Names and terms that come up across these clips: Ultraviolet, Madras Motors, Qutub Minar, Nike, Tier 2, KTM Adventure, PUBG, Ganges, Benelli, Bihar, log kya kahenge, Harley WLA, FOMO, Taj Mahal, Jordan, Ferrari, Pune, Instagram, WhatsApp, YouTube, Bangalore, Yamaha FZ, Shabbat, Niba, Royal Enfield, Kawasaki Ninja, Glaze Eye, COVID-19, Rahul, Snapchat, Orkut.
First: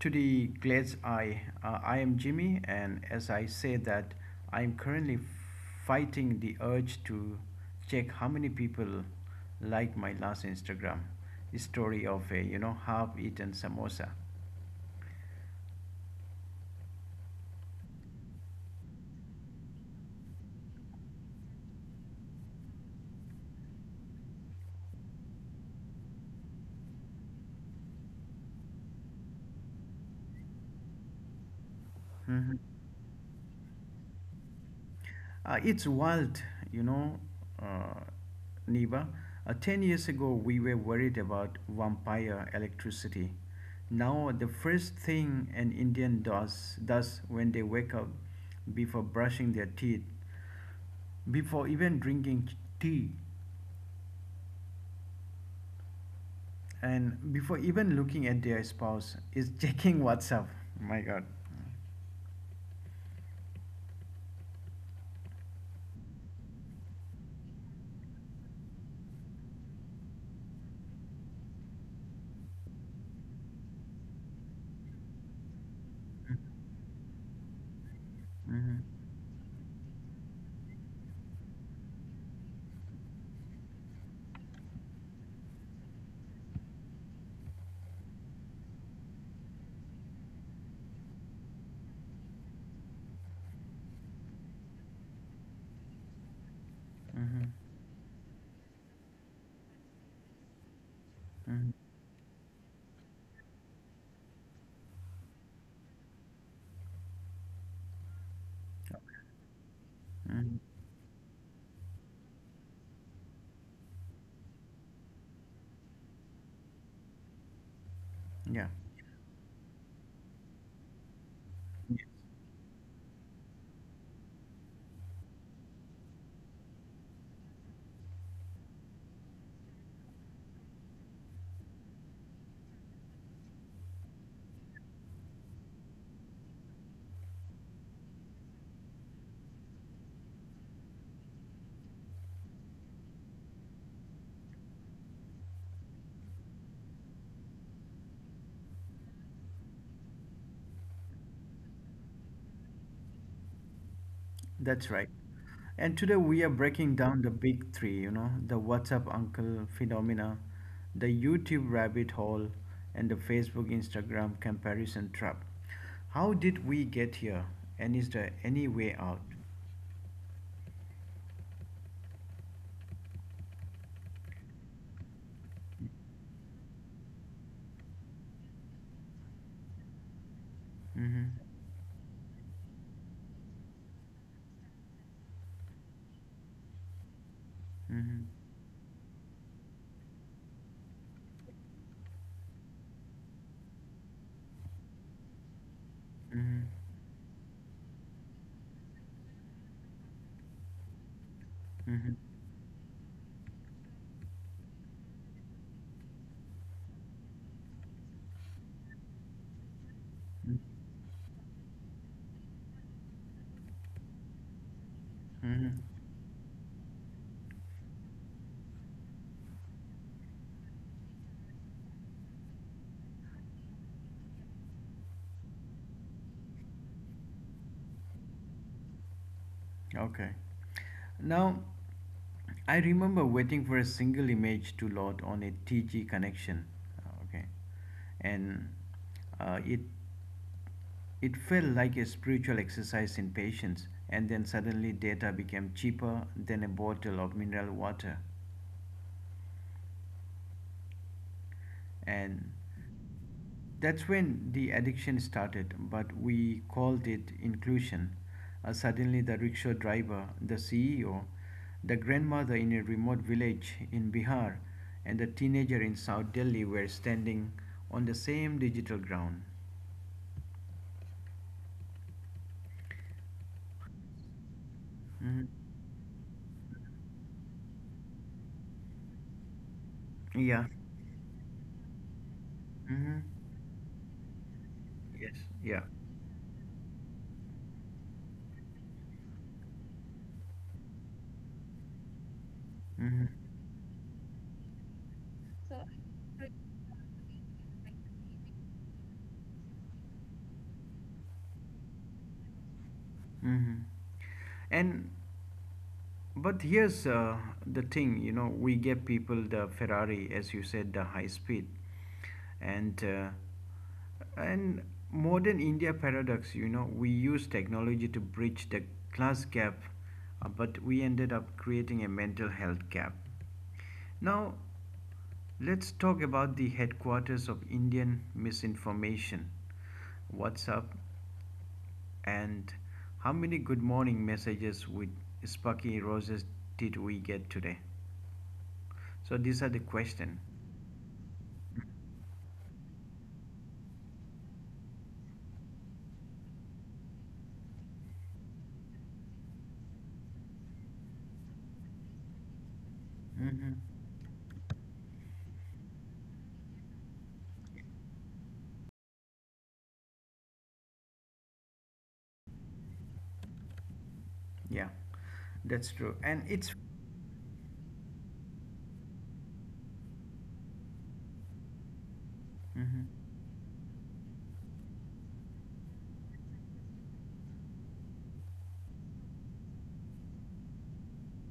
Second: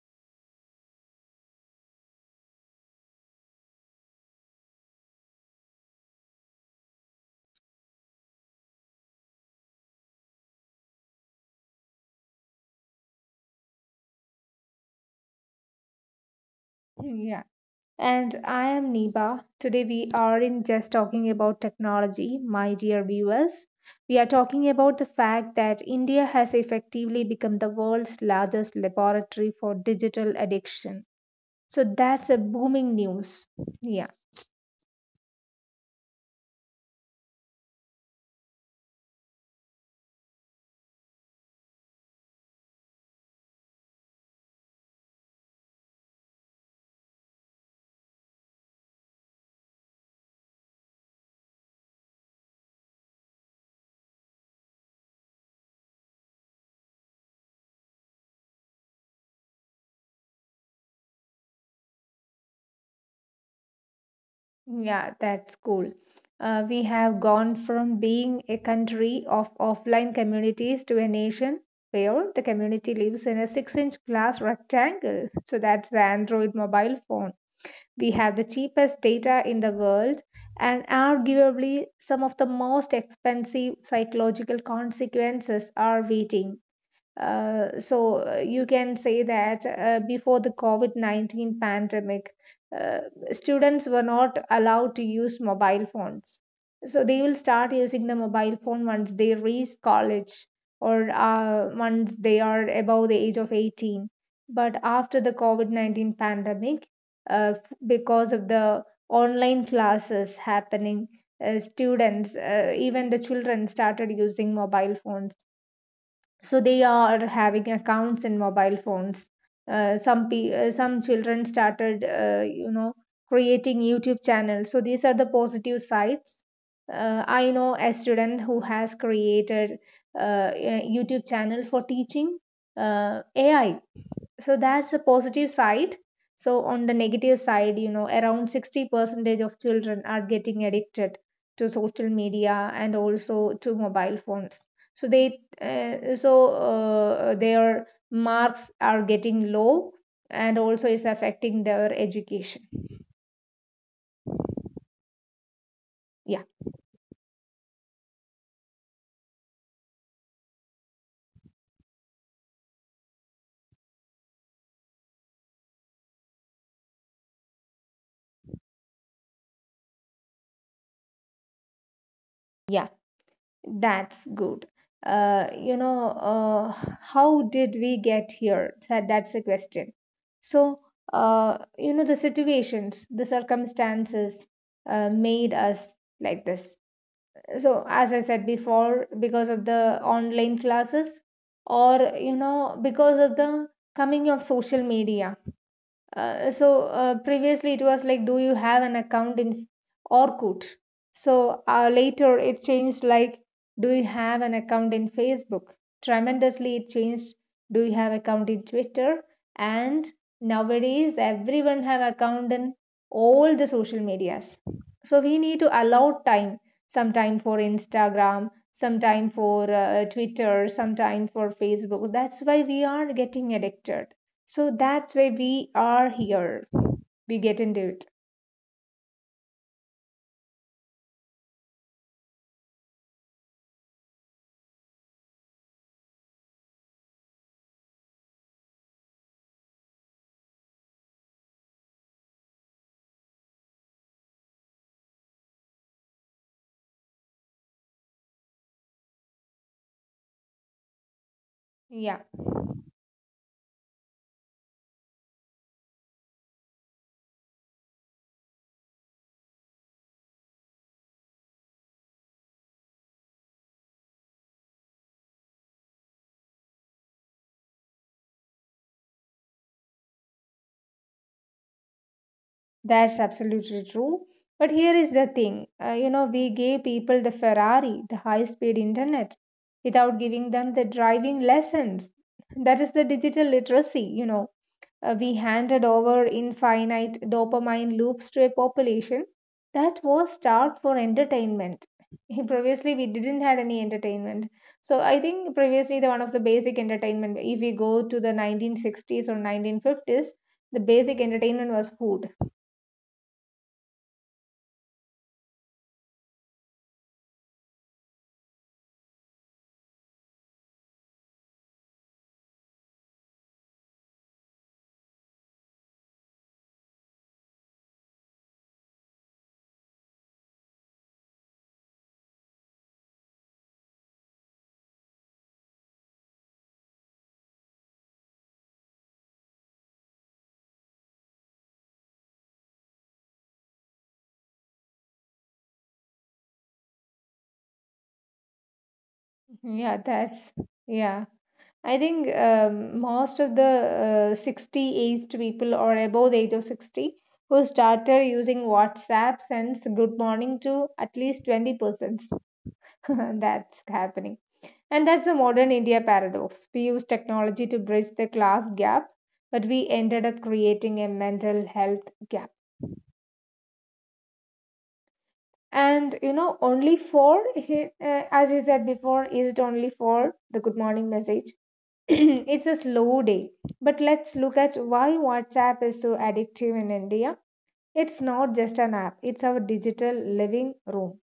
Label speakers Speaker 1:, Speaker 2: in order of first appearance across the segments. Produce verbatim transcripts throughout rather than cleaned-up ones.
Speaker 1: to the Glaze Eye. Uh, I am Jimmy, and as I say that, I am currently fighting the urge to check how many people like my last Instagram story of a you know half-eaten samosa.
Speaker 2: Yeah. And I am Niba. Today we aren't just talking about technology, my dear viewers. We are talking about the fact that India has effectively become the world's largest laboratory for digital addiction. So that's a booming news. Yeah,
Speaker 1: Uh, it's wild, you know, uh, Neva. Uh, ten years ago, we were worried about vampire electricity. Now, the first thing an Indian does, does when they wake up, before brushing their teeth, before even drinking tea, and before even looking at their spouse is checking WhatsApp. My God.
Speaker 2: yeah, that's cool. Uh, we have gone from being a country of offline communities to a nation where the community lives in a six inch glass rectangle. So that's the Android mobile phone. We have the
Speaker 1: Mm-hmm.
Speaker 2: cheapest data in the world and arguably some of the most expensive psychological consequences are waiting. Uh, so uh, you can say that uh, before the COVID nineteen pandemic, uh, students were not allowed to use mobile phones. So they
Speaker 1: Mm-hmm.
Speaker 2: will start using the mobile phone once they reach college or
Speaker 1: Mm-hmm.
Speaker 2: uh, once they are above the age of eighteen. But after the COVID nineteen pandemic, uh, f- because of the online classes
Speaker 1: Mm-hmm.
Speaker 2: happening, uh, students, uh, even the children started using mobile phones, so they are having accounts in
Speaker 1: Yeah. Mm-hmm.
Speaker 2: mobile phones. Uh, some pe- uh, some children started, uh, you know, creating youtube channels, so these are the positive sides. uh, I know a student who has created uh, a youtube channel for teaching uh, AI. So that's the positive side. So on the negative side, you know, around sixty percentage of children are getting addicted to social media and also to mobile phones. So they uh, so uh, their marks are getting low and also is affecting their education.
Speaker 1: That's right. And today we are
Speaker 2: Yeah.
Speaker 1: breaking down the big three, you know, the WhatsApp uncle phenomena, the YouTube rabbit hole, and the Facebook Instagram comparison trap. How did we get here? And is there any way out?
Speaker 2: Yeah, that's good. Uh, you know, uh, how did we get here? That, that's the question. So,
Speaker 1: Mm-hmm.
Speaker 2: uh, you know, the situations, the circumstances uh, made us like this. So
Speaker 1: Mm-hmm.
Speaker 2: as I said before, because of the online classes or, you know, because of the coming of social media, uh,
Speaker 1: Mm-hmm.
Speaker 2: so uh, previously it was like, do you have an account in Orkut? So uh,
Speaker 1: Mm-hmm.
Speaker 2: later it changed like, do you have an account in Facebook? Tremendously it changed. Do you have account in Twitter? And
Speaker 1: Mm-hmm.
Speaker 2: nowadays everyone have account in all the social medias. So we
Speaker 1: Mm-hmm.
Speaker 2: need to allow time, some time for Instagram, some time for uh, Twitter, some time for Facebook. That's why we are getting addicted, so that's why we are here. We get into it.
Speaker 1: Okay. Now, I remember waiting for a single image to load on a two connection. Uh, Okay, and uh, it it felt like a spiritual exercise in patience. And then suddenly, data became cheaper than a bottle of mineral water.
Speaker 2: Yeah,
Speaker 1: And that's when the addiction started, but we called it inclusion. Uh, suddenly, the rickshaw driver, the CEO, the grandmother in a remote village in Bihar, and the teenager in South Delhi were standing on the same digital ground.
Speaker 2: that's absolutely true. But here is the
Speaker 1: Mhm.
Speaker 2: thing, uh, you know, we gave people the Ferrari, the high speed internet, without giving
Speaker 1: Yeah.
Speaker 2: them the driving lessons. That is the
Speaker 1: Hmm.
Speaker 2: digital literacy, you know. Uh,
Speaker 1: Yes.
Speaker 2: we
Speaker 1: Yeah.
Speaker 2: handed over infinite dopamine loops to a population that was starved for entertainment. Previously, we
Speaker 1: Hmm.
Speaker 2: didn't had any entertainment. So I think previously the one of the basic entertainment, if we go to the nineteen sixties or nineteen fifties, the basic entertainment was food.
Speaker 1: Mhm. And but here's uh, the thing, you know, we give people the Ferrari, as you said, the high speed, and uh, and modern India paradox, you know, we use technology to bridge the class gap, uh, but we ended up creating a mental health gap. Now, let's talk about the headquarters of Indian misinformation, WhatsApp, and how many good morning messages with Sparky Roses did we get today? So these are the
Speaker 2: Yeah,
Speaker 1: question.
Speaker 2: that's yeah. I think um, most of the uh, sixty aged people or above the age of sixty who started using WhatsApp sends good morning to at least twenty persons.
Speaker 1: Mm-hmm.
Speaker 2: That's happening. And that's a modern India paradox. We use technology to bridge the class gap, but we ended up creating a mental health gap.
Speaker 1: Yeah, that's true,
Speaker 2: And
Speaker 1: and
Speaker 2: you
Speaker 1: it's.
Speaker 2: know, only for, uh, as you said before, is it only for the good morning message? It's a
Speaker 1: Mm-hmm.
Speaker 2: slow day. But let's look at why WhatsApp is so addictive in India. It's not just an app, it's our digital living room.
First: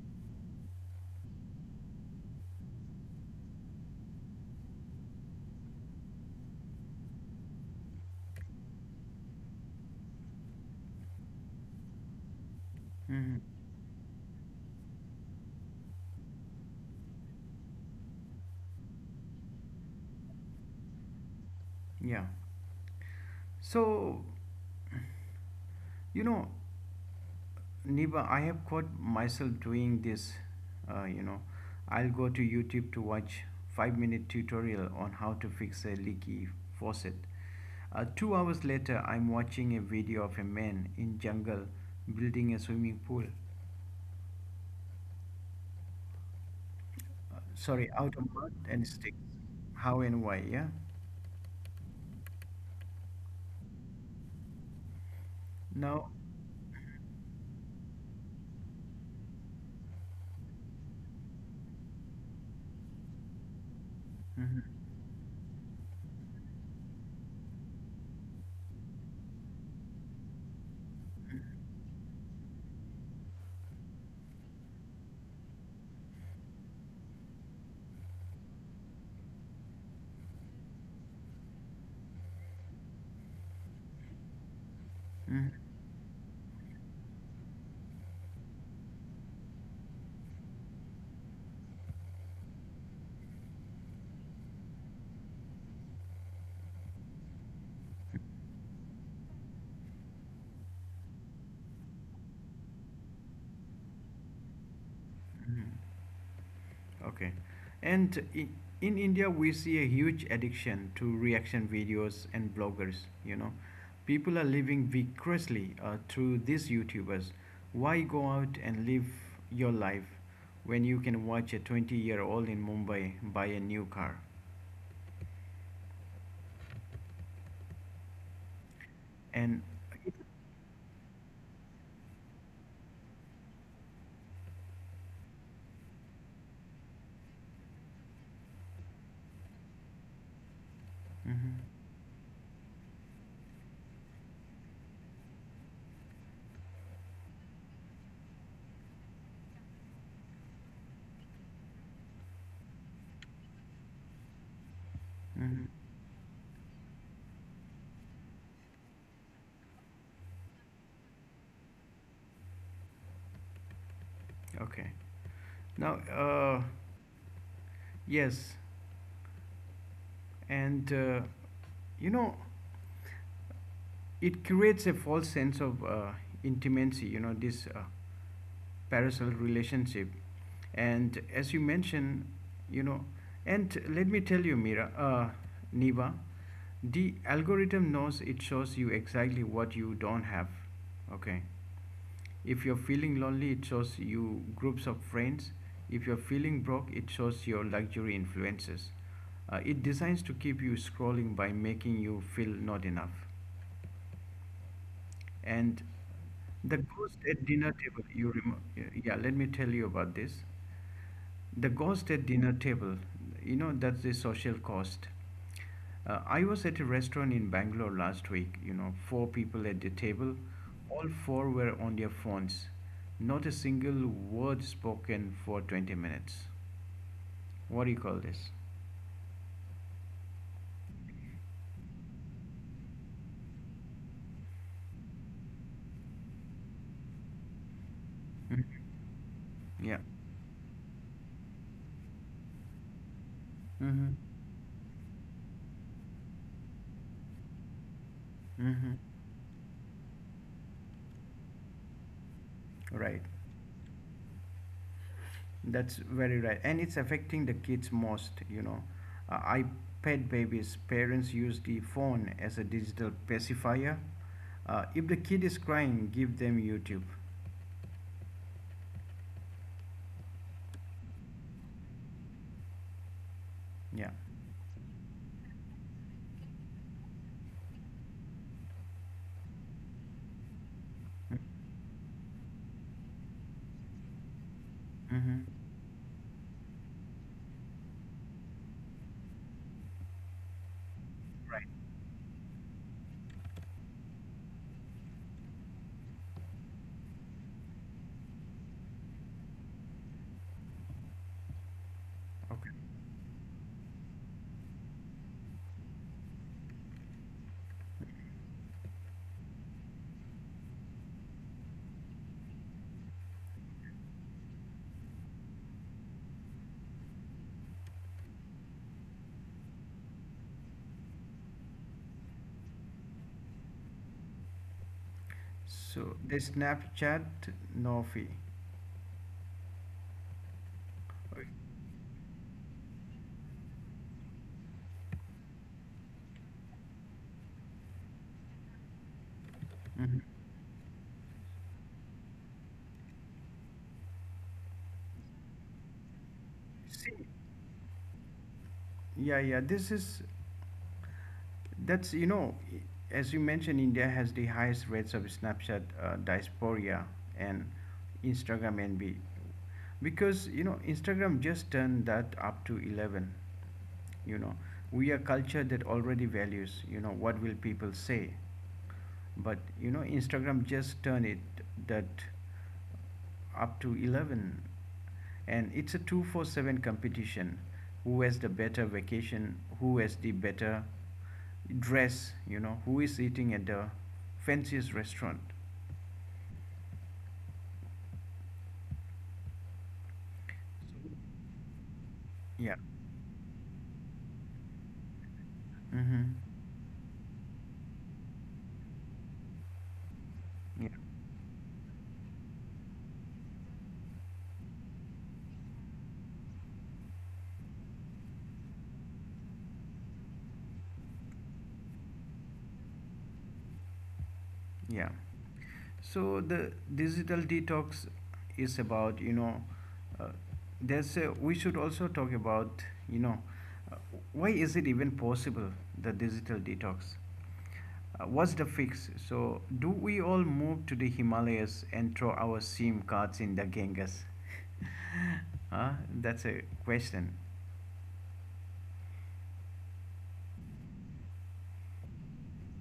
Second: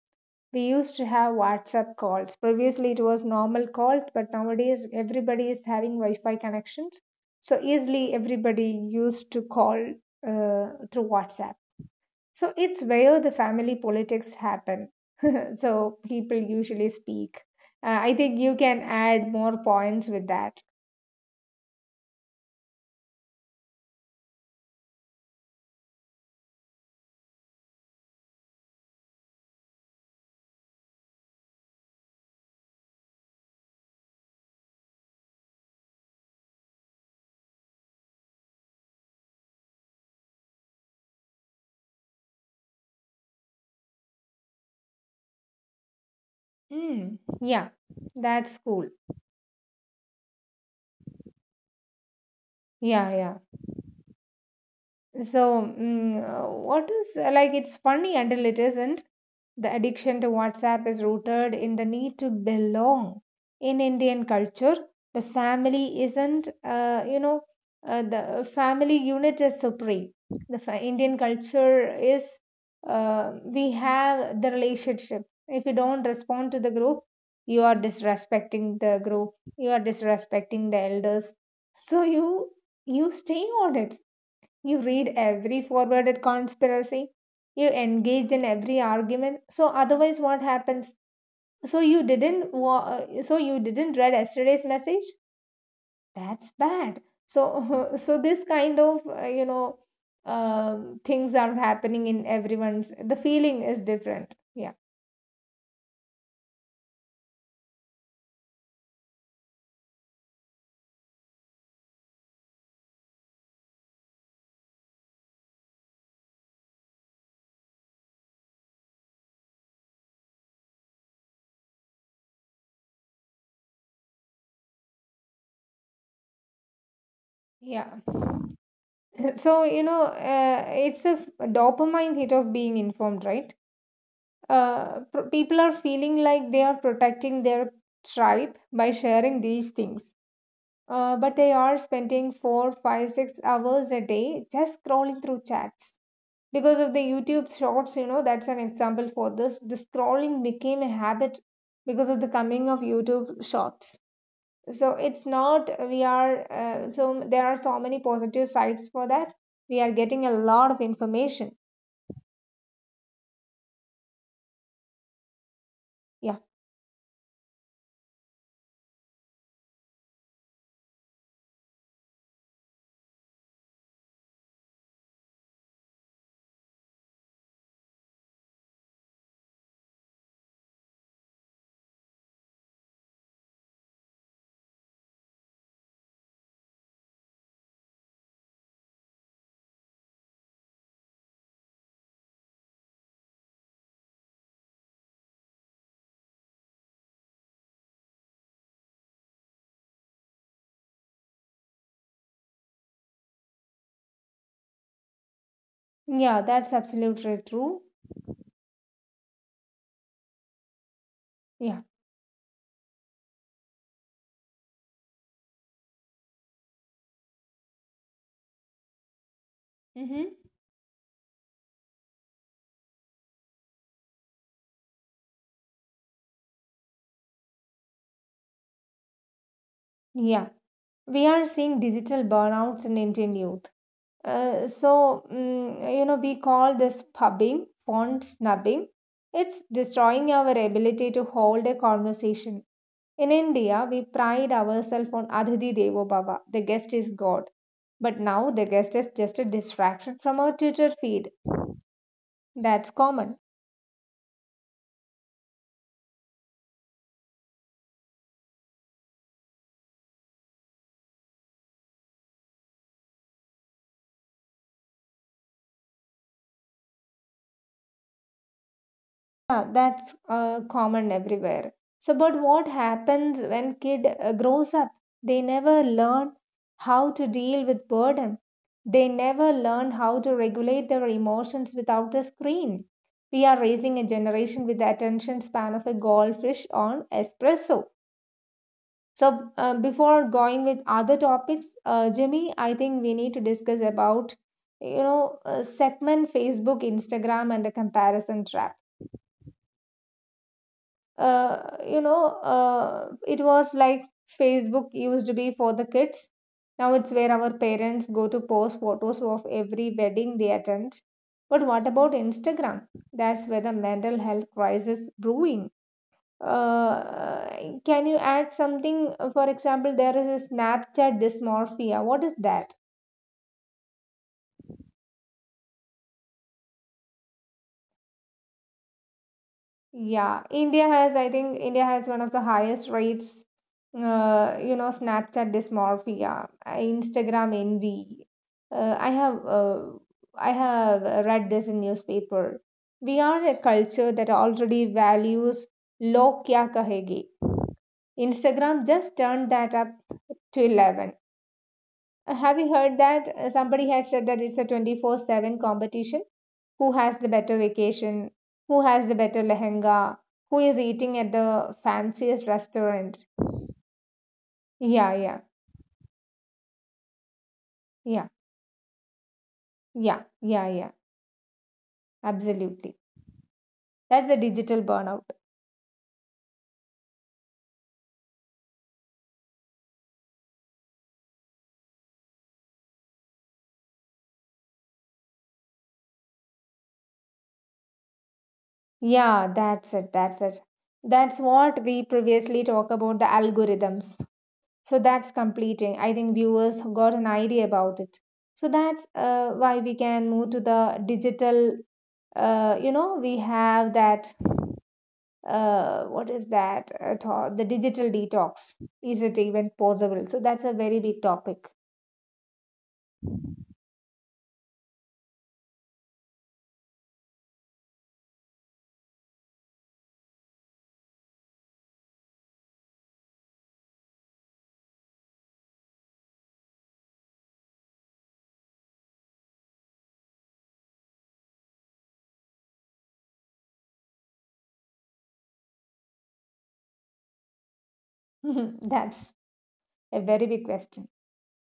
Speaker 2: We used to have WhatsApp calls. Previously, it was normal calls, but nowadays, everybody is having Wi Fi connections. So, easily, everybody used to call uh, through WhatsApp. So, it's
Speaker 1: Mm-hmm.
Speaker 2: where the family politics happen. So, people usually speak. Uh, I think you can add more points with that.
Speaker 1: Yeah. So you know, Niba, I have caught myself doing this. Uh, you know, I'll go to YouTube to watch five-minute tutorial on how to fix a leaky faucet. Uh, two hours later, I'm watching a video of a man in jungle building a swimming pool.
Speaker 2: Mm,
Speaker 1: Sorry,
Speaker 2: yeah,
Speaker 1: out of mud
Speaker 2: that's
Speaker 1: and
Speaker 2: cool.
Speaker 1: sticks. How and why? Yeah.
Speaker 2: Yeah, yeah. So,
Speaker 1: Now.
Speaker 2: mm, uh, what is uh, like it's funny until it isn't. The addiction to WhatsApp is rooted in the need to belong. In Indian
Speaker 1: Mhm,
Speaker 2: culture, the family isn't, uh, you know, uh, the family unit is supreme. The fa- Indian culture is, uh, we have the relationship. If you don't respond to the group, you are disrespecting the group, you are disrespecting the elders. So, you you stay on it, you read
Speaker 1: mhm,
Speaker 2: every forwarded conspiracy. You engage in every argument. So otherwise, what happens? So you didn't. wa- uh, So you didn't read yesterday's message. That's bad. So so this kind of, uh, you know, um things are happening in everyone's. The feeling is different. Yeah,
Speaker 1: mhm. Okay. And in, in India, we see a huge addiction to reaction videos and bloggers. You know, people are living viciously uh, through these YouTubers. Why go out and live your life when you can watch a twenty year old in Mumbai buy a new car?
Speaker 2: yeah.
Speaker 1: And
Speaker 2: So you know, uh, it's a f- dopamine hit of being informed, right? Uh, pro- people are feeling like they are protecting their tribe by sharing these things. Uh, but they
Speaker 1: Mhm.
Speaker 2: are spending four, five, six hours a day just scrolling through chats. Because of the YouTube shorts, you know, that's an example for this. The scrolling became a habit because of the coming of YouTube shorts. So it's
Speaker 1: Mhm.
Speaker 2: not, we are, uh, so there are so many positive sides for that. We are getting a lot of information.
Speaker 1: Okay. Now,
Speaker 2: Yeah.
Speaker 1: uh, yes, and uh, you know, it creates a false sense of uh, intimacy. You know, this uh, parasol relationship. And as you mentioned, you know, and let me tell you, Mira, uh, Niva, the algorithm knows it shows you exactly what you don't have. Okay. If you're feeling lonely, it shows you groups of friends. If you're feeling broke, it shows your luxury influences. Uh, it designs to keep you scrolling by making you feel not enough. And
Speaker 2: Yeah, that's
Speaker 1: the ghost
Speaker 2: absolutely
Speaker 1: at dinner
Speaker 2: true.
Speaker 1: table, you remember? Yeah, let me tell you about this. The
Speaker 2: Yeah.
Speaker 1: ghost at dinner table, you know, that's the social cost. Uh, I was at a restaurant in Bangalore last week, you know, four people at the table.
Speaker 2: Mhm.
Speaker 1: All four were on their phones. Not a single word spoken for twenty minutes. What do you call this?
Speaker 2: Yeah, we are seeing digital burnouts in Indian youth. Uh, so, mm, you know, we call this pubbing, font
Speaker 1: Mhm.
Speaker 2: snubbing. It's
Speaker 1: Yeah.
Speaker 2: destroying our ability to hold a conversation. In India,
Speaker 1: Mm-hmm.
Speaker 2: we pride ourselves on Adhiti Devo Bhava, the guest is God. But now
Speaker 1: Mm-hmm.
Speaker 2: the guest is just a distraction from our Twitter feed.
Speaker 1: Right.
Speaker 2: That's common.
Speaker 1: That's very right. And it's affecting the kids most, you know. Uh, iPad babies, parents use the phone as a digital pacifier. Uh, if the kid is crying, give them YouTube.
Speaker 2: Yeah, that's uh, common everywhere. So, but what happens when
Speaker 1: Yeah.
Speaker 2: kid uh, grows up? They never learn how to deal with boredom. They never learn how to regulate their emotions without the screen. We are raising a generation with the
Speaker 1: Mm-hmm.
Speaker 2: attention span of a goldfish on espresso. So, uh, before going with
Speaker 1: Right.
Speaker 2: other topics, uh, Jimmy, I think we need to discuss about, you know, uh, segment Facebook, Instagram, and the comparison trap. uh,
Speaker 1: Okay.
Speaker 2: you know uh, it was like Facebook used to be for the kids, now it's where our parents go to post photos of every wedding they attend. But what about Instagram? That's where the mental health crisis brewing. uh, can you add something, for example, there is a Snapchat dysmorphia, what is that?
Speaker 1: So the Snapchat, no fee.
Speaker 2: Yeah, India has, I think India has one of the highest rates, uh, you know, Snapchat dysmorphia, uh, Instagram envy. Uh, I
Speaker 1: Mhm.
Speaker 2: have uh, I have uh, read this in newspaper. We are a culture that already values
Speaker 1: See,
Speaker 2: log kya kahenge.
Speaker 1: yeah, yeah. This
Speaker 2: Instagram
Speaker 1: is
Speaker 2: just turned that up to
Speaker 1: That's you
Speaker 2: eleven.
Speaker 1: know, as you
Speaker 2: Uh,
Speaker 1: mentioned,
Speaker 2: Have you
Speaker 1: India
Speaker 2: heard
Speaker 1: has the
Speaker 2: that Uh,
Speaker 1: highest rates
Speaker 2: somebody
Speaker 1: of
Speaker 2: had said that
Speaker 1: Snapchat
Speaker 2: it's a
Speaker 1: uh,
Speaker 2: twenty four seven
Speaker 1: diaspora
Speaker 2: competition?
Speaker 1: and
Speaker 2: Who has the
Speaker 1: Instagram
Speaker 2: better
Speaker 1: envy.
Speaker 2: vacation, who has the
Speaker 1: Because
Speaker 2: better
Speaker 1: you know, instagram
Speaker 2: lehenga,
Speaker 1: just
Speaker 2: who is
Speaker 1: turned that
Speaker 2: eating at
Speaker 1: up to
Speaker 2: the
Speaker 1: eleven.
Speaker 2: fanciest restaurant.
Speaker 1: You know, we are culture that already
Speaker 2: Yeah, yeah,
Speaker 1: values, you know, what will people say,
Speaker 2: yeah,
Speaker 1: but you know, instagram just turned
Speaker 2: yeah,
Speaker 1: it
Speaker 2: yeah, yeah,
Speaker 1: that up to
Speaker 2: absolutely.
Speaker 1: eleven,
Speaker 2: That's the
Speaker 1: and
Speaker 2: digital
Speaker 1: it's a
Speaker 2: burnout.
Speaker 1: twenty four seven competition, who has the better vacation, who has the better dress, you know, who is eating at the fanciest restaurant.
Speaker 2: Yeah, that's it, that's it. That's what
Speaker 1: Yeah.
Speaker 2: we previously talked about the algorithms. So that's
Speaker 1: Mm-hmm.
Speaker 2: completing. I think viewers got an idea about it. So that's uh, why
Speaker 1: Yeah.
Speaker 2: we can move to the digital. Uh, you know, we have that, uh, what is that at all? the digital detox. Is it even possible? So that's a very big topic.
Speaker 1: Yeah. So the digital detox is about, you know, uh, there's a, we should also talk about, you know, uh, why is it even possible, the digital detox? Uh, what's the fix? So do we all move to the Himalayas and throw our SIM cards in the Ganges? Huh? That's a question.
Speaker 2: That's a very big question.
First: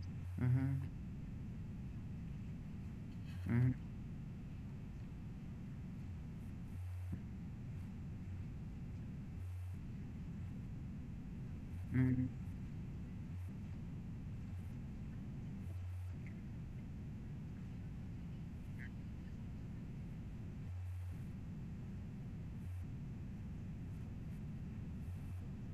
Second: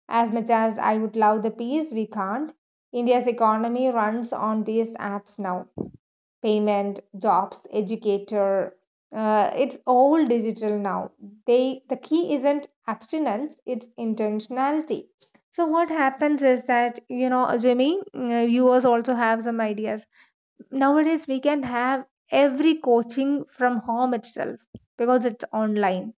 Speaker 2: As much as
Speaker 1: Mm-hmm.
Speaker 2: I would love the peace, we can't. India's
Speaker 1: Mm-hmm.
Speaker 2: economy runs on these apps now. Payment, jobs, educator. Uh, it's all digital now. They the
Speaker 1: Mm-hmm.
Speaker 2: key isn't abstinence; it's intentionality. So what happens is that, you know, Jimmy, uh, viewers also have some ideas. Nowadays we can have every coaching from home itself because it's online.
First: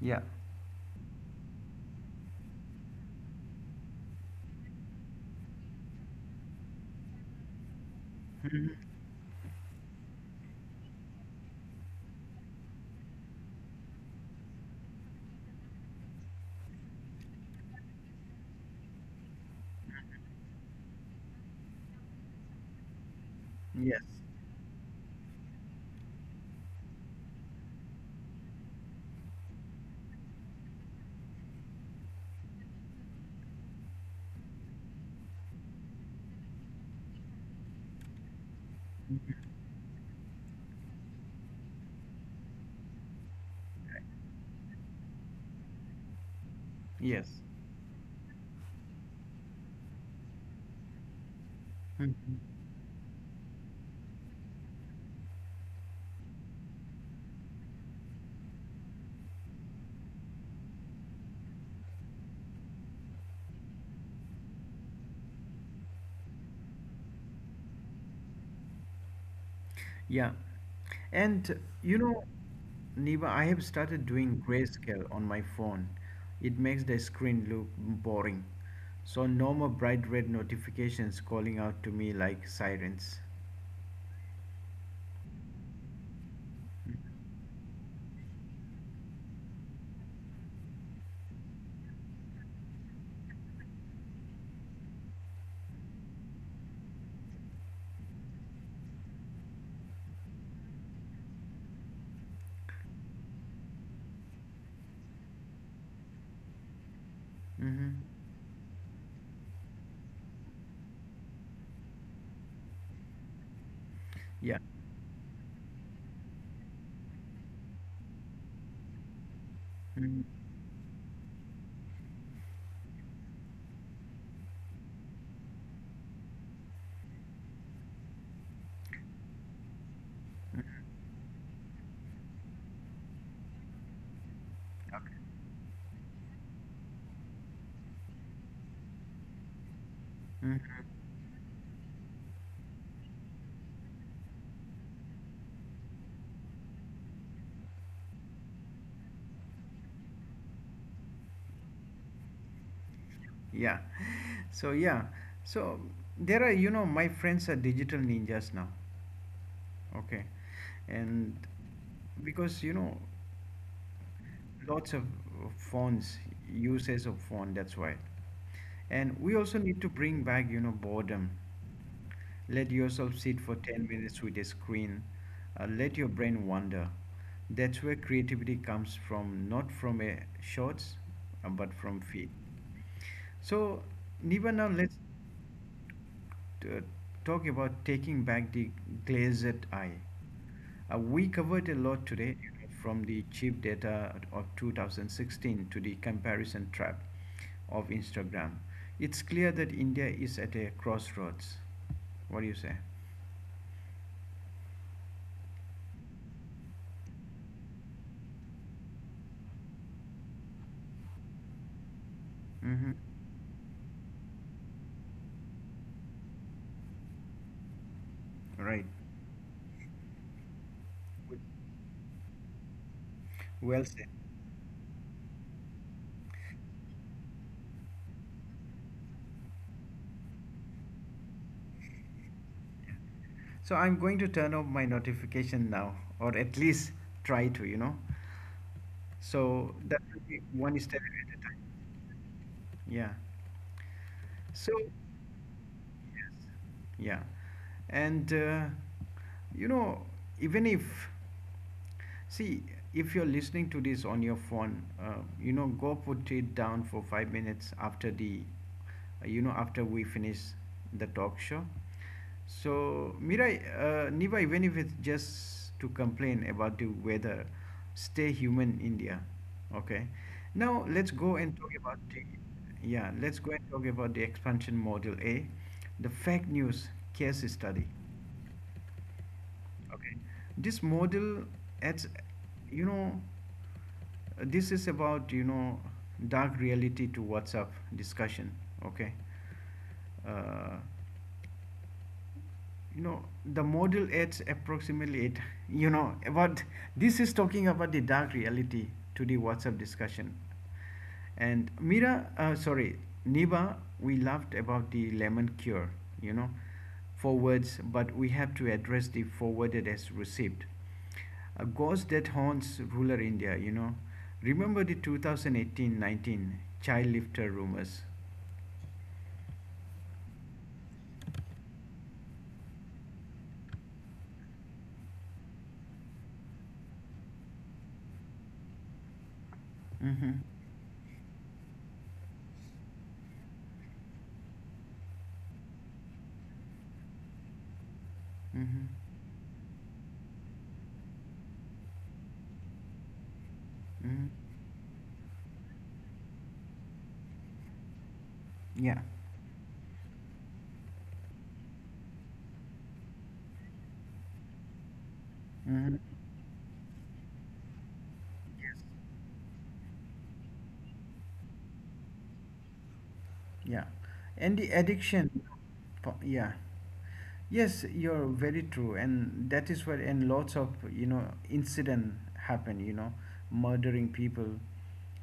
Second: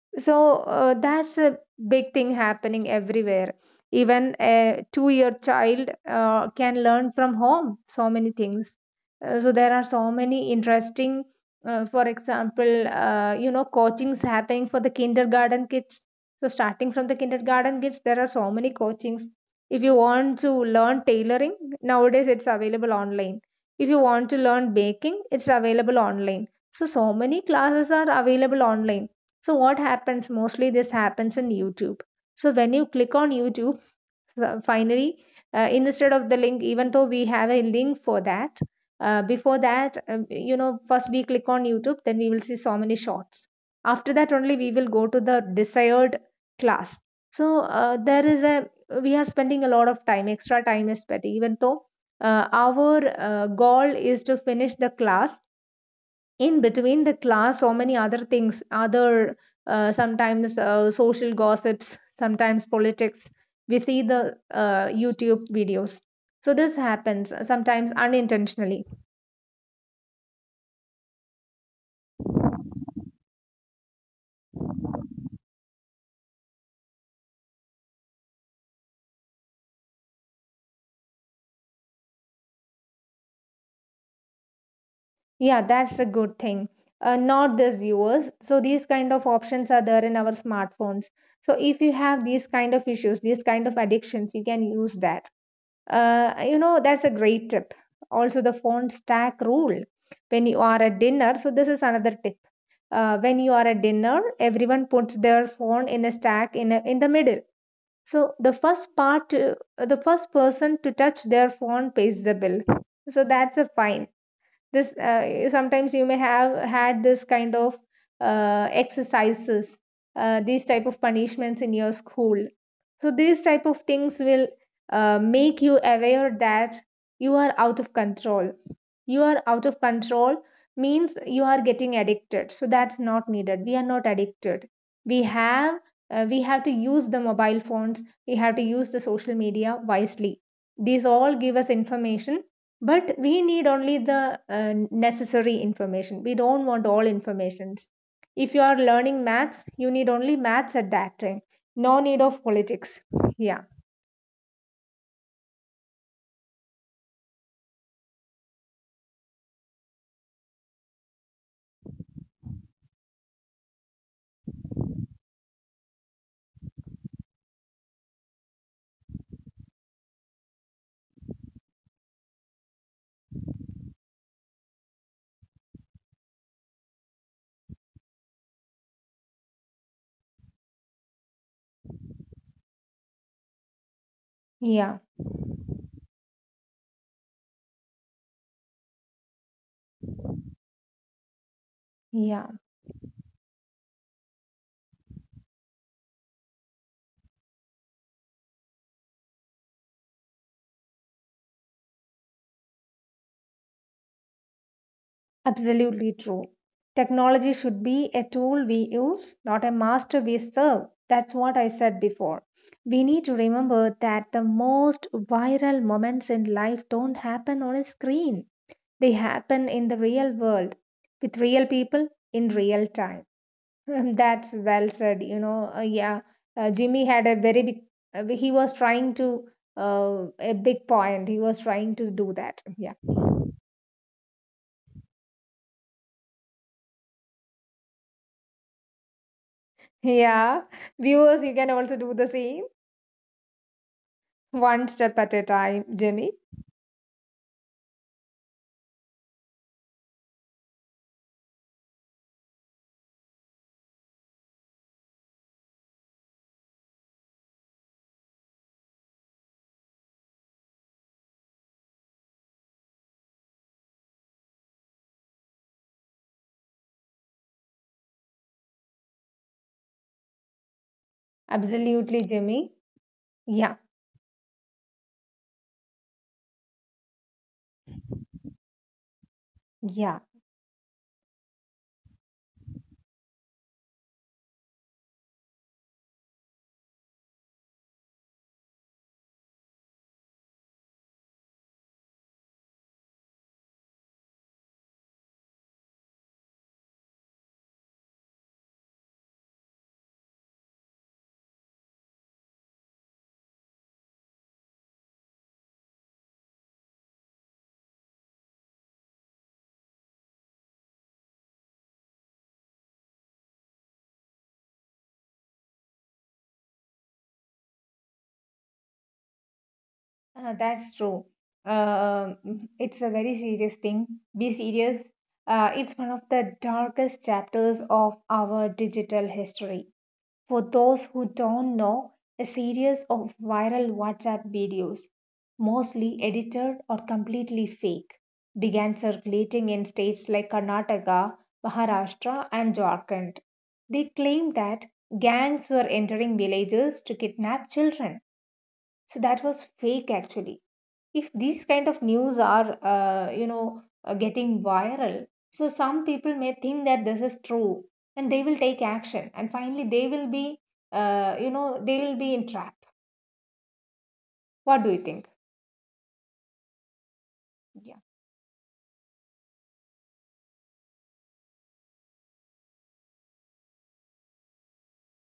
Speaker 1: Yeah.
Speaker 2: So uh, that's a big thing happening everywhere. Even a two year child uh, can learn from home so many things.
Speaker 1: Mhm.
Speaker 2: Uh, so there are so many interesting, uh, for example, uh, you know, coachings happening for the kindergarten kids. So starting from the kindergarten kids, there are so many coachings. If you want to learn tailoring, nowadays it's available online. If you want to
Speaker 1: Yes.
Speaker 2: learn baking, it's available online. So so many classes are available online. So what happens mostly this happens in YouTube. So when you click on YouTube, uh, finally, uh, instead of the link, even though we have a link for that, uh, before that, um,
Speaker 1: Mhm.
Speaker 2: you know, first we click on YouTube, then we will see so many shorts. After that only we will go to the desired class. So uh,
Speaker 1: Yes.
Speaker 2: there is a we are spending a lot of time, extra time is spent, even though uh, our uh,
Speaker 1: Mhm.
Speaker 2: goal is to finish the class. In between the class so many other things, other uh, sometimes uh, social gossips, sometimes politics, we see the uh, youtube videos. So this happens uh, sometimes unintentionally.
Speaker 1: Yeah. And you know, Neva, I have started doing grayscale on my phone. It makes the screen look boring. So no more bright red notifications calling out to me like sirens.
Speaker 2: Yeah, that's a good thing. Uh, not this viewers, so these kind of options are there in our smartphones. So if you have these kind of issues, these kind of addictions, you can use that. Uh, you know, that's a great tip. Also, the phone stack rule when you are at dinner. So, this is another tip. Uh, when you are at dinner, everyone puts their phone in a stack in a, in the middle. So the
Speaker 1: Mm-hmm.
Speaker 2: first part, uh, the first person to touch their phone pays the bill. So that's a fine. This
Speaker 1: Yeah.
Speaker 2: uh, sometimes you may have had this kind of uh, exercises, uh, these type of
Speaker 1: Mhm.
Speaker 2: punishments in your school, so these type of things will uh, make you aware that you are out of control you are out of control means you are getting addicted. So that's not needed, we are not addicted. we have
Speaker 1: Okay.
Speaker 2: uh, we have to use the mobile phones, we have to use the social media wisely. These all give us
Speaker 1: Mhm.
Speaker 2: information, but we need only the uh, necessary information. We don't want all informations. If you are learning maths, you need only maths at that time. No need of politics. Yeah,
Speaker 1: Yeah. So yeah. So there are, you know, my friends are digital ninjas now. Okay. And because you know, lots of of phones, uses of phone, that's why. And we also need to bring back, you know, boredom. Let yourself sit for ten minutes with a screen. Uh, let your brain wander. That's where creativity comes from, not from a shorts, uh, but from feed. So,
Speaker 2: yeah,
Speaker 1: Niva, now let's t- talk about taking back the glazed eye. Uh, we covered a
Speaker 2: yeah.
Speaker 1: lot today, you know, from the cheap data of two thousand sixteen to the comparison trap of Instagram. It's clear that India is at a crossroads. What do you say?
Speaker 2: Absolutely true. Technology should be a tool we use, not a master we serve. That's what I said before. We need to
Speaker 1: Mm-hmm.
Speaker 2: remember that the most viral moments in life don't happen on a screen, they
Speaker 1: Right.
Speaker 2: happen in the real world with real people in real time. Um, That's
Speaker 1: Well said.
Speaker 2: well said. You know, uh, yeah, uh, Jimmy had a very big, uh, he was trying to, uh, a big point. He was trying to do that. Yeah.
Speaker 1: So I'm going to turn off my notification now, or at least try to, you know. So
Speaker 2: Yeah.
Speaker 1: that will be
Speaker 2: Viewers, you
Speaker 1: one
Speaker 2: can
Speaker 1: step
Speaker 2: also
Speaker 1: at
Speaker 2: do
Speaker 1: a
Speaker 2: the
Speaker 1: time.
Speaker 2: same,
Speaker 1: Yeah.
Speaker 2: one step
Speaker 1: So
Speaker 2: at a time, Jimmy.
Speaker 1: yeah, and uh, you know, even if, see, if you're listening to this on your phone, uh, you know, go put it down for five minutes after the, you know, after we finish the talk show. So, Mirai, uh, Niva, even if it's just to complain about the weather, stay human, India. Okay. Now let's go
Speaker 2: Absolutely,
Speaker 1: and talk about
Speaker 2: Jimmy.
Speaker 1: the,
Speaker 2: Yeah.
Speaker 1: yeah. Let's go and talk about the expansion model A, the fake news case study.
Speaker 2: Yeah.
Speaker 1: Okay. This model, adds, you know, this is about, you know, dark reality to WhatsApp discussion. Okay. Uh, You know, the model aids approximately it. You know, about, this is talking about the dark reality to the WhatsApp discussion. And Mira, uh, sorry, Niba, we laughed about the lemon cure, you know, forwards, but we have to address the forwarded as received. A ghost that haunts ruler India, you know. Remember the two thousand eighteen nineteen child lifter rumors?
Speaker 2: Uh, that's true. Um it's a very serious thing. Be serious. Uh, it's one of the darkest chapters of our digital history. For
Speaker 1: Mm
Speaker 2: those
Speaker 1: hmm.
Speaker 2: who don't know, a series of viral WhatsApp videos, mostly edited or completely fake, began
Speaker 1: Mm hmm.
Speaker 2: circulating in states like Karnataka, Maharashtra, and Jharkhand. They claimed
Speaker 1: Mm hmm.
Speaker 2: that gangs were entering villages to kidnap children. So that
Speaker 1: Yeah.
Speaker 2: was fake actually. If these kind of news are uh, you know uh, getting viral, so some people
Speaker 1: Hmm.
Speaker 2: may think that this is true and they will take
Speaker 1: Yes.
Speaker 2: action, and finally they will be, uh, you know they will be entrapped.
Speaker 1: Yeah. And the
Speaker 2: What do you think?
Speaker 1: addiction. po- Yeah. Yes, you're very true, and that is where, and lots of, you know, incident happen. You know, murdering people.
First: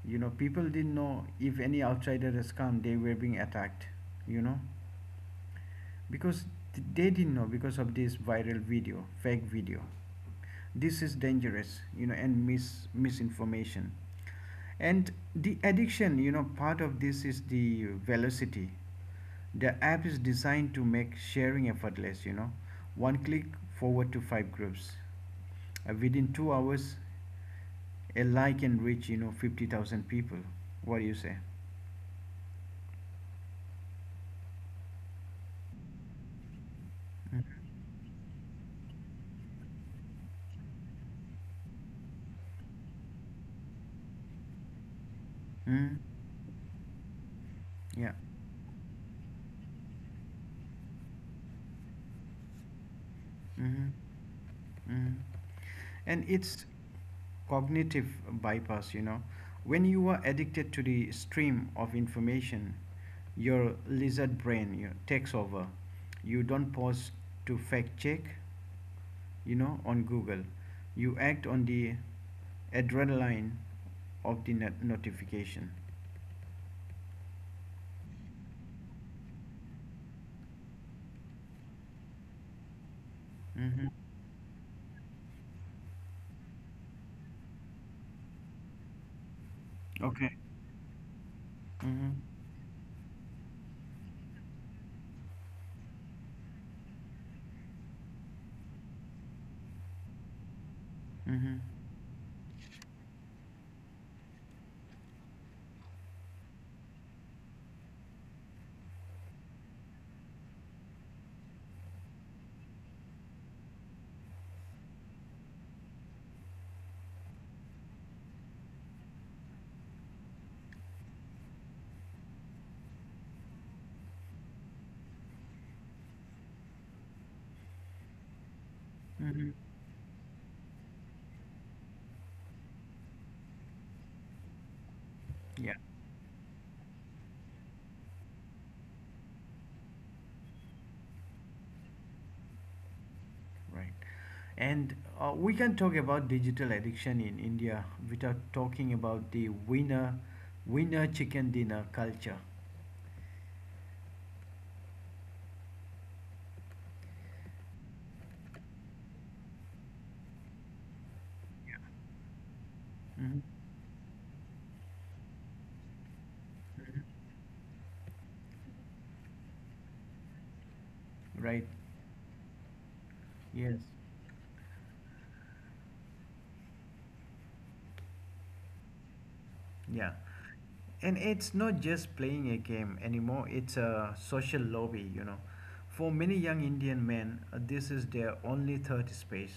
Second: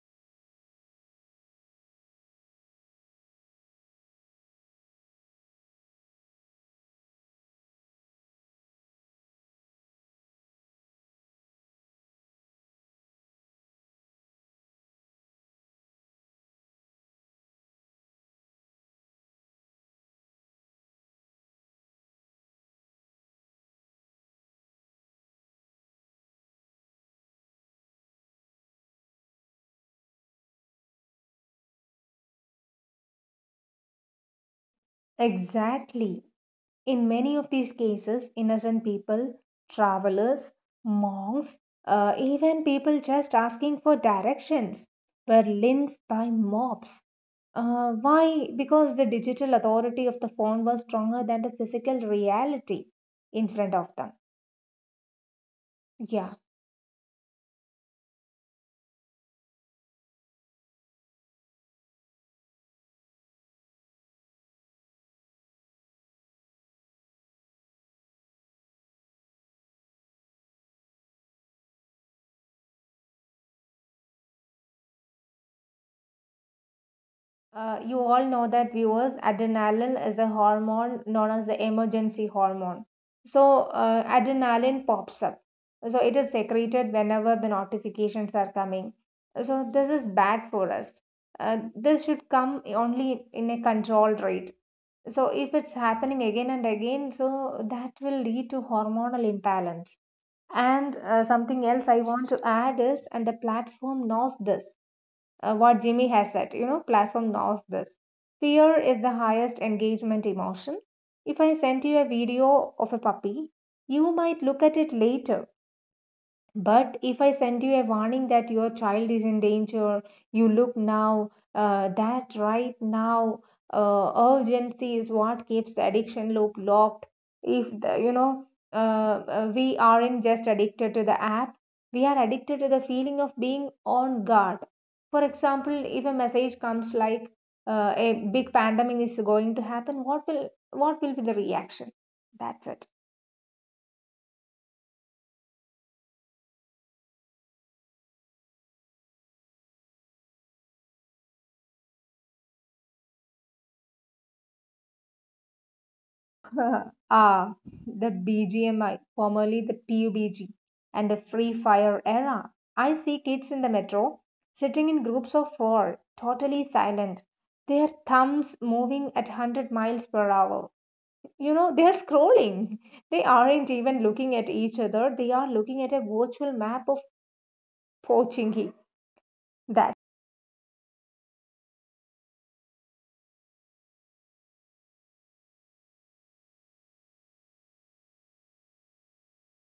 Speaker 1: You know, people didn't know if any outsider has come, they were being attacked. You know. Because they didn't know, because of this viral video, fake video, this is dangerous, you know, and mis- misinformation. And the addiction, you know, part of this is the velocity. The app is designed to make sharing effortless, you know, one click, forward to five groups, uh, within two hours a like can reach, you know, fifty thousand people. What do you say?
Speaker 2: Yeah, exactly. In many of these cases, innocent people, travelers, monks, uh, even people just asking for directions were
Speaker 1: Mm-hmm.
Speaker 2: lynched by mobs. Uh,
Speaker 1: Yeah.
Speaker 2: why? Because the digital authority of the phone was stronger than the physical reality in front of them.
Speaker 1: Mm-hmm. Mhm.
Speaker 2: Yeah.
Speaker 1: And it's cognitive bypass, you know. When you are addicted to the stream of information, your lizard brain, you know, takes over. You don't pause to fact check, you know, on Google. You act on the adrenaline of the not- notification.
Speaker 2: Uh, you all know that, viewers, adrenaline is a hormone known as the emergency hormone. So,
Speaker 1: Mm-hmm.
Speaker 2: uh, adrenaline pops up. So, it is secreted whenever the notifications are coming. So, this is
Speaker 1: Okay.
Speaker 2: bad for us. Uh,
Speaker 1: Mm-hmm.
Speaker 2: this should come only in a controlled rate. So, if it's happening again and again, so that will lead to hormonal imbalance. And uh,
Speaker 1: Mm-hmm.
Speaker 2: something else I want to add is, and the platform knows this, uh, what Jimmy has said, you know, platform knows this. Fear is the highest engagement emotion. If I send you a video of a puppy, you might look at it later, but if I send you a warning that your child is in danger, you look now, uh, that right now, uh, urgency is what keeps addiction look locked. If the, you know, uh, uh,
Speaker 1: Mm-hmm.
Speaker 2: we aren't just addicted to the app, we are addicted to the feeling of being on guard. For
Speaker 1: Yeah.
Speaker 2: example, if a message comes like uh, a big pandemic is going to happen, what will what will be the reaction? That's it.
Speaker 1: Right. And uh, we can talk about digital addiction in India without talking about the winner, winner chicken dinner culture.
Speaker 2: Ah, the B G M I, formerly the pub g, and the Free Fire era. I see kids in the
Speaker 1: Mhm.
Speaker 2: metro sitting in groups of four, totally silent, their thumbs moving at one hundred miles per hour. You know, they're
Speaker 1: Right.
Speaker 2: scrolling. They aren't even
Speaker 1: Yes.
Speaker 2: looking at each other, they are looking at a virtual map of Pochinki. That.
Speaker 1: Yeah. And it's not just playing a game anymore, it's a social lobby, you know. For many young Indian men, uh, this is their only third space.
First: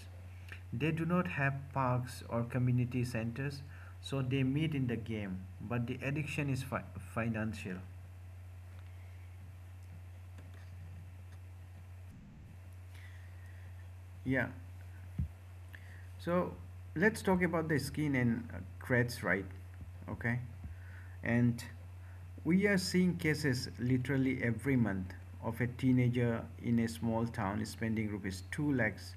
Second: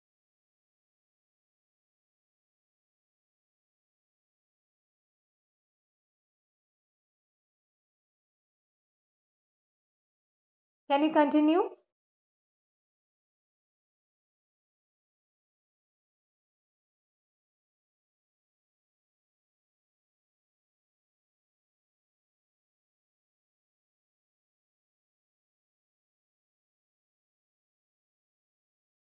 Speaker 1: They do not have parks or community centers, so they meet in the game, but the addiction is fi- financial.
Speaker 2: Can you continue?
Speaker 1: Yeah. So let's talk about the skin and uh, cracks, right? Okay. And we are seeing cases literally every month of a teenager in a small town spending rupees two lakhs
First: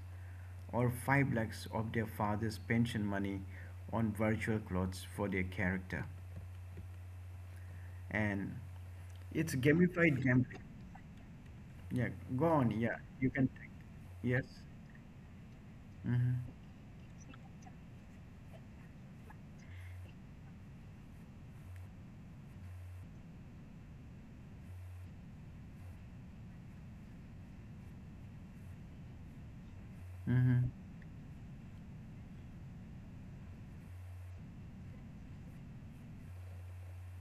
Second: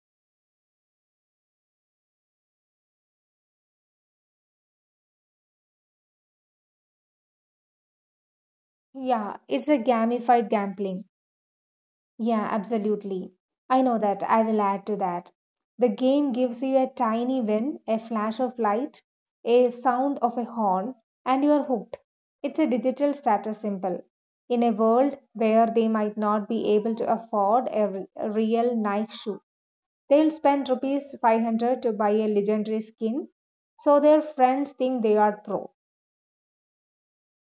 Speaker 1: or five lakhs of their father's pension money on virtual clothes for their character. And
Speaker 2: Yeah,
Speaker 1: it's
Speaker 2: it's a
Speaker 1: gamified
Speaker 2: gamified
Speaker 1: gambling.
Speaker 2: gambling.
Speaker 1: Yeah, go
Speaker 2: Yeah,
Speaker 1: on. Yeah, you
Speaker 2: absolutely.
Speaker 1: can take.
Speaker 2: I know that. I
Speaker 1: Yes.
Speaker 2: will add to that. The game
Speaker 1: Mm-hmm.
Speaker 2: gives you a tiny win, a flash of light, a sound of a horn, and you are hooked. It's a digital status symbol. In a world where they might not be able to afford a, r- a real Nike shoe, they'll spend
Speaker 1: Mm-hmm.
Speaker 2: rupees five hundred to buy a legendary skin, so their friends think they are pro.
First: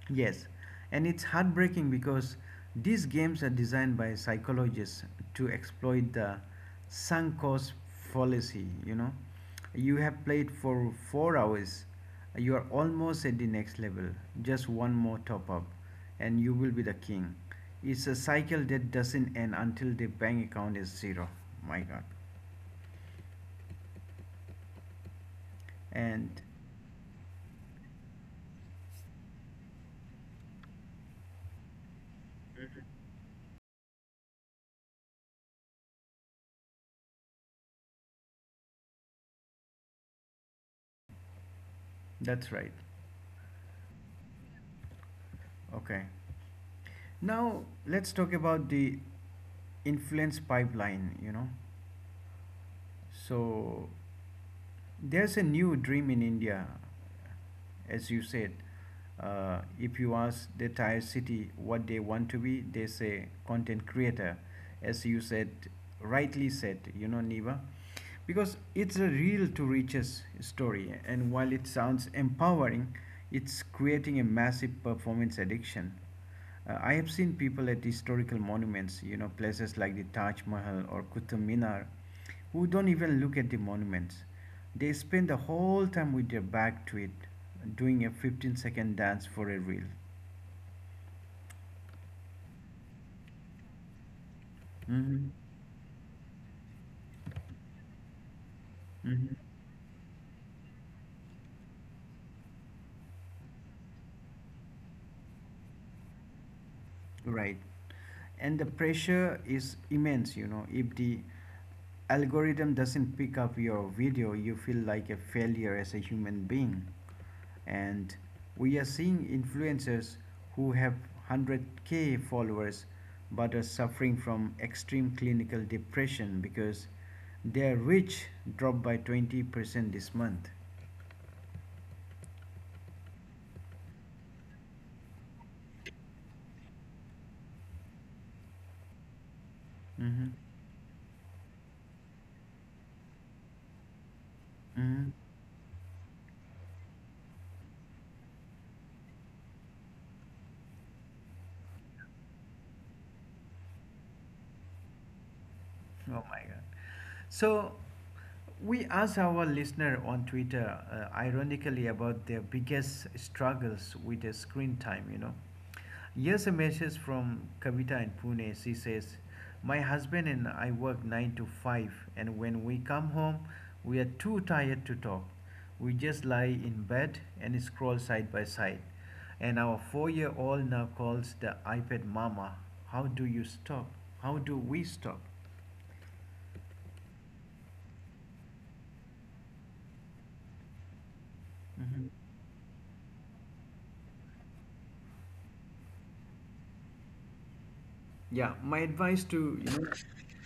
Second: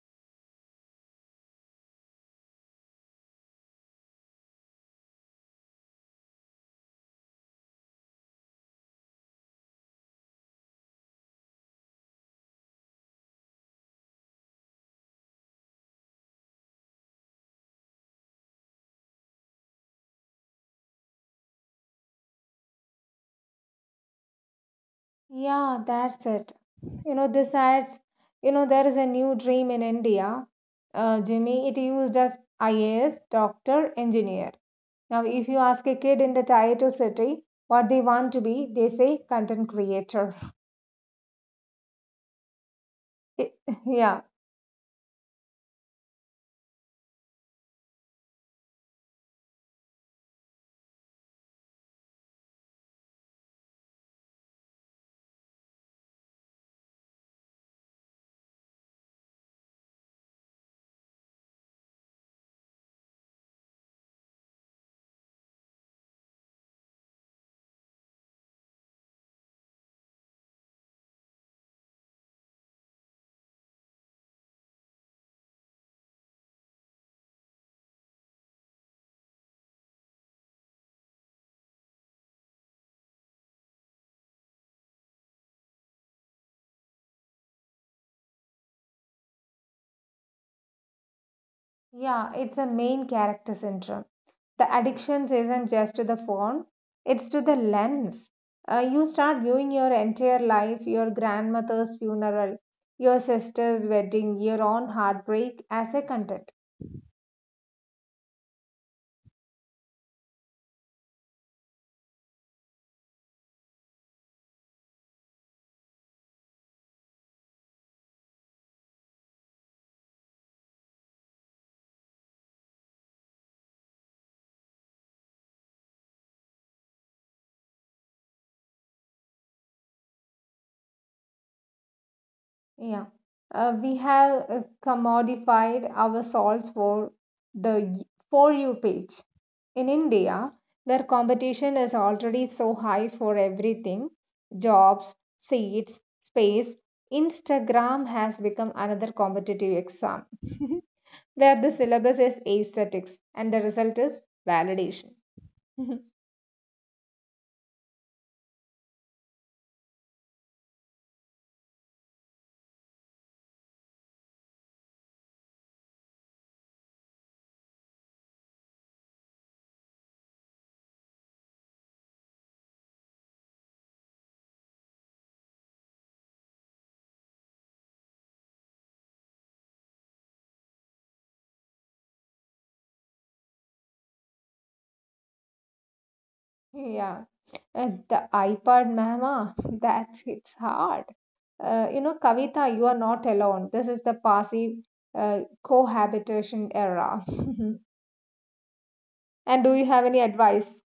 Speaker 1: Yes, and it's heartbreaking because these games are designed by psychologists to exploit the sunk cost fallacy. You know, you have played for four hours, you are almost at the next level, just one more top up, and you will be the king. It's a cycle that doesn't end until the bank account is zero. My god.
Speaker 2: Yeah, that's
Speaker 1: And
Speaker 2: it. You know, this adds, you know, there is a new dream in India, uh, Jimmy. It used as I A S, doctor, engineer. Now, if you ask a kid in the Tier two city what they want to be, they say content creator.
Speaker 1: that's right.
Speaker 2: Yeah.
Speaker 1: Okay. Now let's talk about the influence pipeline, you know. So there's a new dream in India, as you said. Uh, if you ask the Thai city what they want to be, they say content creator, as you said, rightly said, you know, Niva, because it's a real to riches story, and while it sounds empowering, it's creating a massive performance addiction. Uh, I have seen people at historical monuments, you know, places like the Taj Mahal or Qutub Minar, who don't even look at the monuments. They spend the whole time with their back to it, doing a fifteen second dance for a reel.
Speaker 2: Yeah, it's a main character syndrome. The addiction
Speaker 1: Hmm.
Speaker 2: isn't just to the phone, it's to the lens. Uh, you start
Speaker 1: Hmm.
Speaker 2: viewing your entire life, your grandmother's funeral, your sister's wedding, your own heartbreak as a content.
Speaker 1: Right. And the pressure is immense, you know, if the algorithm doesn't pick up your video, you feel like a failure as a human being. And we are seeing influencers who have hundred k followers but are suffering from extreme clinical depression because their reach dropped by twenty percent this month.
Speaker 2: Yeah, uh, we have uh, commodified our salts for the y- For You page. In India,
Speaker 1: Mm-hmm.
Speaker 2: where competition is already so high for everything — jobs,
Speaker 1: Mm-hmm.
Speaker 2: seats, space — Instagram has become another competitive exam where the syllabus is aesthetics and the result is validation.
Speaker 1: Oh my God. So we asked our listener on Twitter, uh, ironically, about their biggest struggles with the screen time, you know. Here's a message from Kavita in Pune. She says, my husband and I work nine to five, and when we come home, we are too tired to talk. We just lie in bed and scroll side by side. And our four year old now calls the iPad Mama. How do you stop? How do we stop?
Speaker 2: Yeah, uh, the iPad mama, that's, it's hard. Uh, you know,
Speaker 1: Mhm.
Speaker 2: Kavita, you are not alone. This is the passive uh, cohabitation era.
Speaker 1: Yeah, my
Speaker 2: And
Speaker 1: advice
Speaker 2: do you
Speaker 1: to,
Speaker 2: have
Speaker 1: you
Speaker 2: any
Speaker 1: know,
Speaker 2: advice?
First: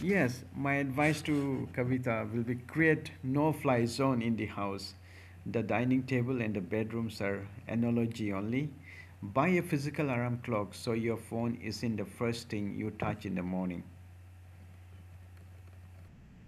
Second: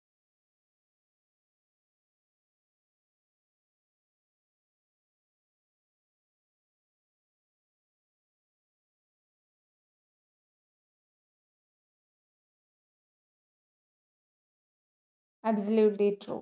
Speaker 1: yes, my advice to Kavita will be create no-fly zone in the house. The dining table and the bedrooms are analogy only. Buy a physical alarm clock so your phone is in the first thing you touch in the morning.
Speaker 2: Absolutely true.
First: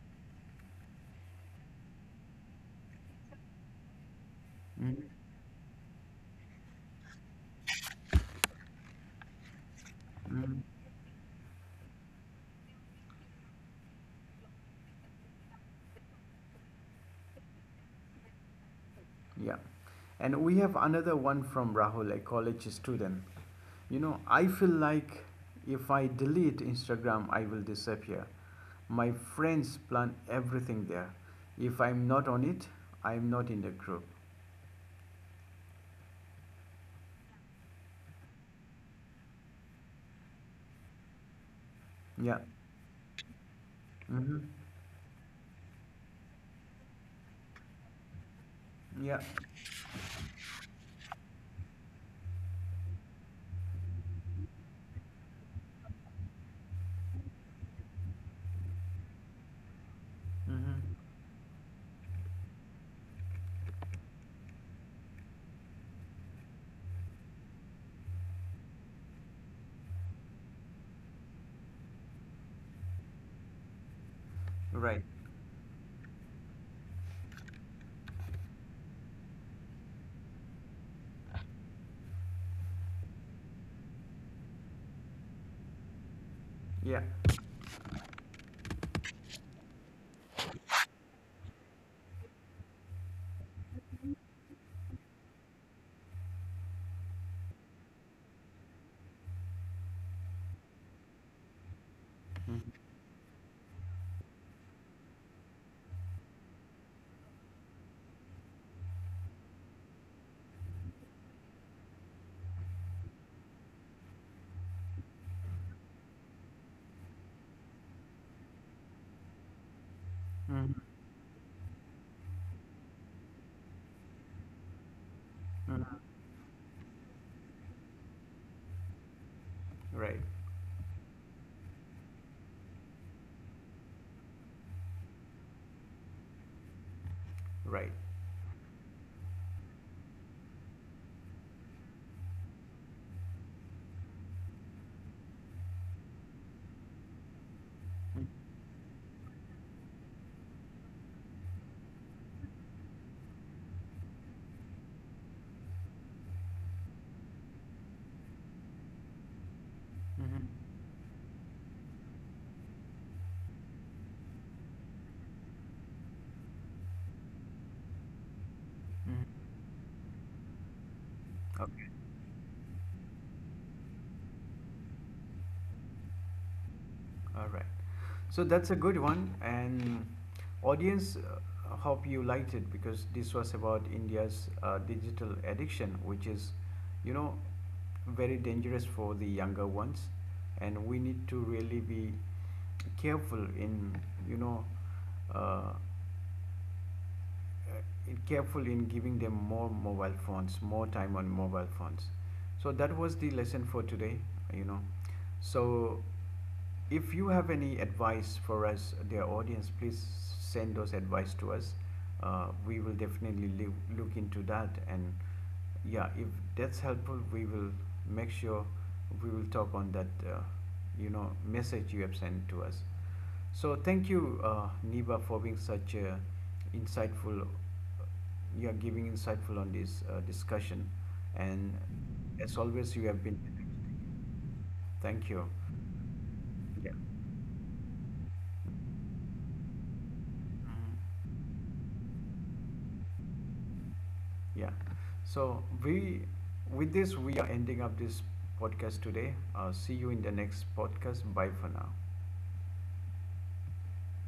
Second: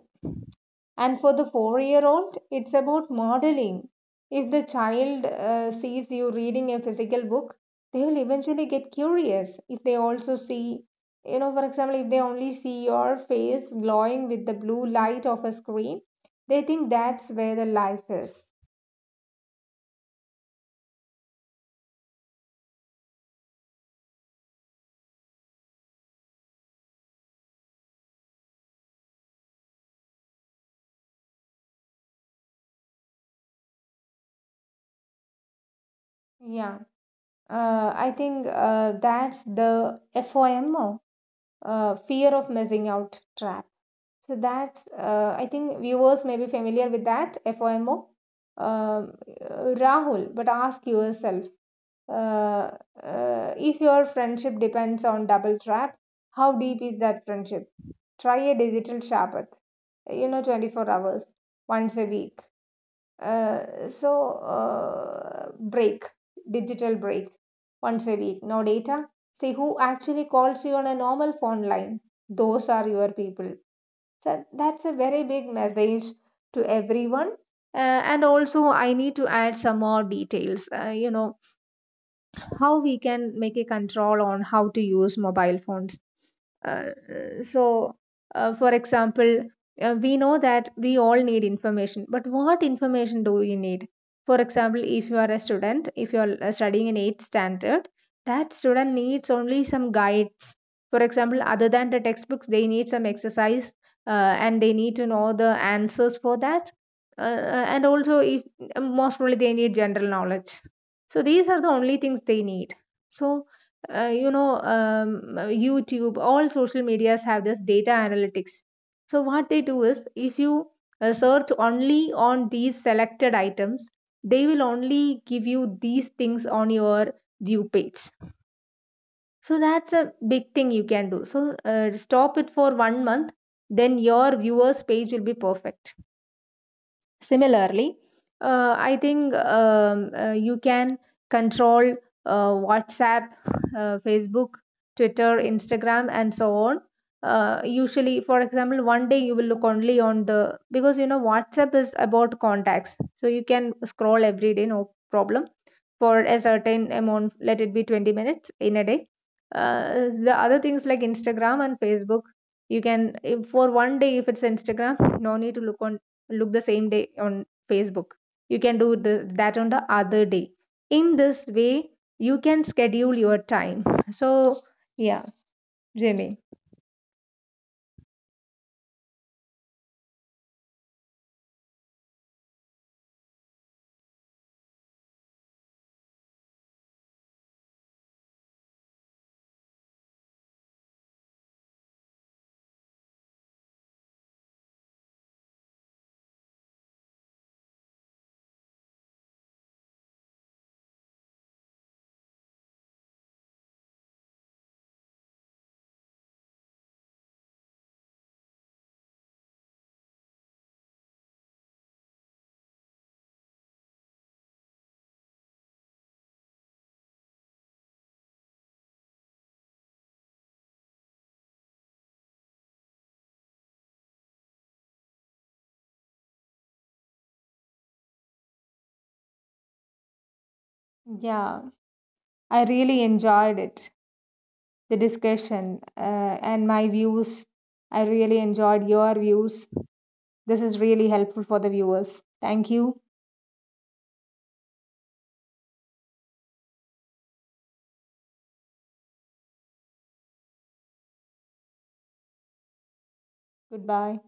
Speaker 2: And for the four year old it's about modeling. If the
Speaker 1: Mhm.
Speaker 2: child uh, sees you reading a physical book, they will eventually get curious. If they also see, you know, for example, if they only see your face glowing with the blue light of a screen, they think that's where the life is.
Speaker 1: Yeah. And we have another one from Rahul, a college student. You know, I feel like if I delete Instagram, I will disappear. My friends plan everything there. If I'm not on it, I'm not in the group.
Speaker 2: Yeah, uh, I think uh, that's the FOMO, uh, fear
Speaker 1: Yeah.
Speaker 2: of missing out trap.
Speaker 1: Mm-hmm.
Speaker 2: So that's, uh, I think viewers may be familiar with that FOMO. Um,
Speaker 1: Yeah.
Speaker 2: Uh, Rahul, but ask yourself, uh, uh, if your friendship depends on double trap, how deep is that friendship? Try a digital Shabbat, you know, twenty-four
Speaker 1: Mm-hmm.
Speaker 2: hours once a week. Uh, so, uh, break, digital break once a week, no data. See who actually calls you on a normal phone line. Those are your people, so that's a
Speaker 1: Right.
Speaker 2: very big message to everyone. Uh, and also, I need to add some more details. Uh, you know, how we can make a control on how to use mobile phones. Uh,
Speaker 1: Yeah.
Speaker 2: so, uh, for example, uh, we know that we all need information, but what information do we need? For example, if you are a student, if you are uh, studying in eighth standard, that student needs only some guides. For example, other than the textbooks, they need some exercise, uh, and they need to know the answers for that. Uh, uh, and also, if most probably they need general knowledge. So, these are the only things they need. So, uh, you know um, youtube all social medias have this data analytics. So what they do is if you
Speaker 1: Mm-hmm.
Speaker 2: uh, search only on these selected items, they will only give you
Speaker 1: Mm-hmm.
Speaker 2: these things on your view page. So that's a
Speaker 1: Right.
Speaker 2: big thing you can do. So uh, stop it for one month, then your viewers page will be perfect. Similarly,
Speaker 1: Right.
Speaker 2: uh, I think um, uh, you can control uh, WhatsApp, uh, Facebook, Twitter, Instagram, and so on. Uh, usually,
Speaker 1: Mm-hmm.
Speaker 2: for example, one day you will look only on the, because you know WhatsApp is about contacts, so you can scroll every day, no problem, for a certain amount. Let it be twenty minutes in a day. Uh, the
Speaker 1: Mm-hmm.
Speaker 2: other things like Instagram and Facebook, you can, if for one day if it's Instagram, no need to look on, look the same day on Facebook. You can do the, that on the other day. In this way,
Speaker 1: Okay.
Speaker 2: you can schedule your time. So, yeah, Jimmy.
Speaker 1: All right. So that's a good one. And audience, uh, hope you liked it because this was about India's uh, digital addiction, which is, you know, very dangerous for the younger ones. And we need to really be careful in, you know, uh, uh, careful in giving them more mobile phones, more time on mobile phones. So that was the lesson for today, you know. So if you have any advice for us, dear audience, please send those advice to us. Uh, we will definitely live, look into that. And yeah, if that's helpful, we will make sure we will talk on that, uh, you know, message you have sent to us. So thank you, uh, Niba, for being such a insightful. You are giving insightful on this uh, discussion,
Speaker 2: Yeah,
Speaker 1: and as
Speaker 2: I
Speaker 1: always, you
Speaker 2: really
Speaker 1: have been.
Speaker 2: enjoyed it, the
Speaker 1: Thank you.
Speaker 2: discussion uh, and
Speaker 1: Yeah,
Speaker 2: my views. I really enjoyed your views. This is really helpful for the viewers. Thank you.
Speaker 1: yeah. So we, with this, we are ending up this podcast today. Uh, see you in the next podcast. Bye for now.
Speaker 2: Goodbye.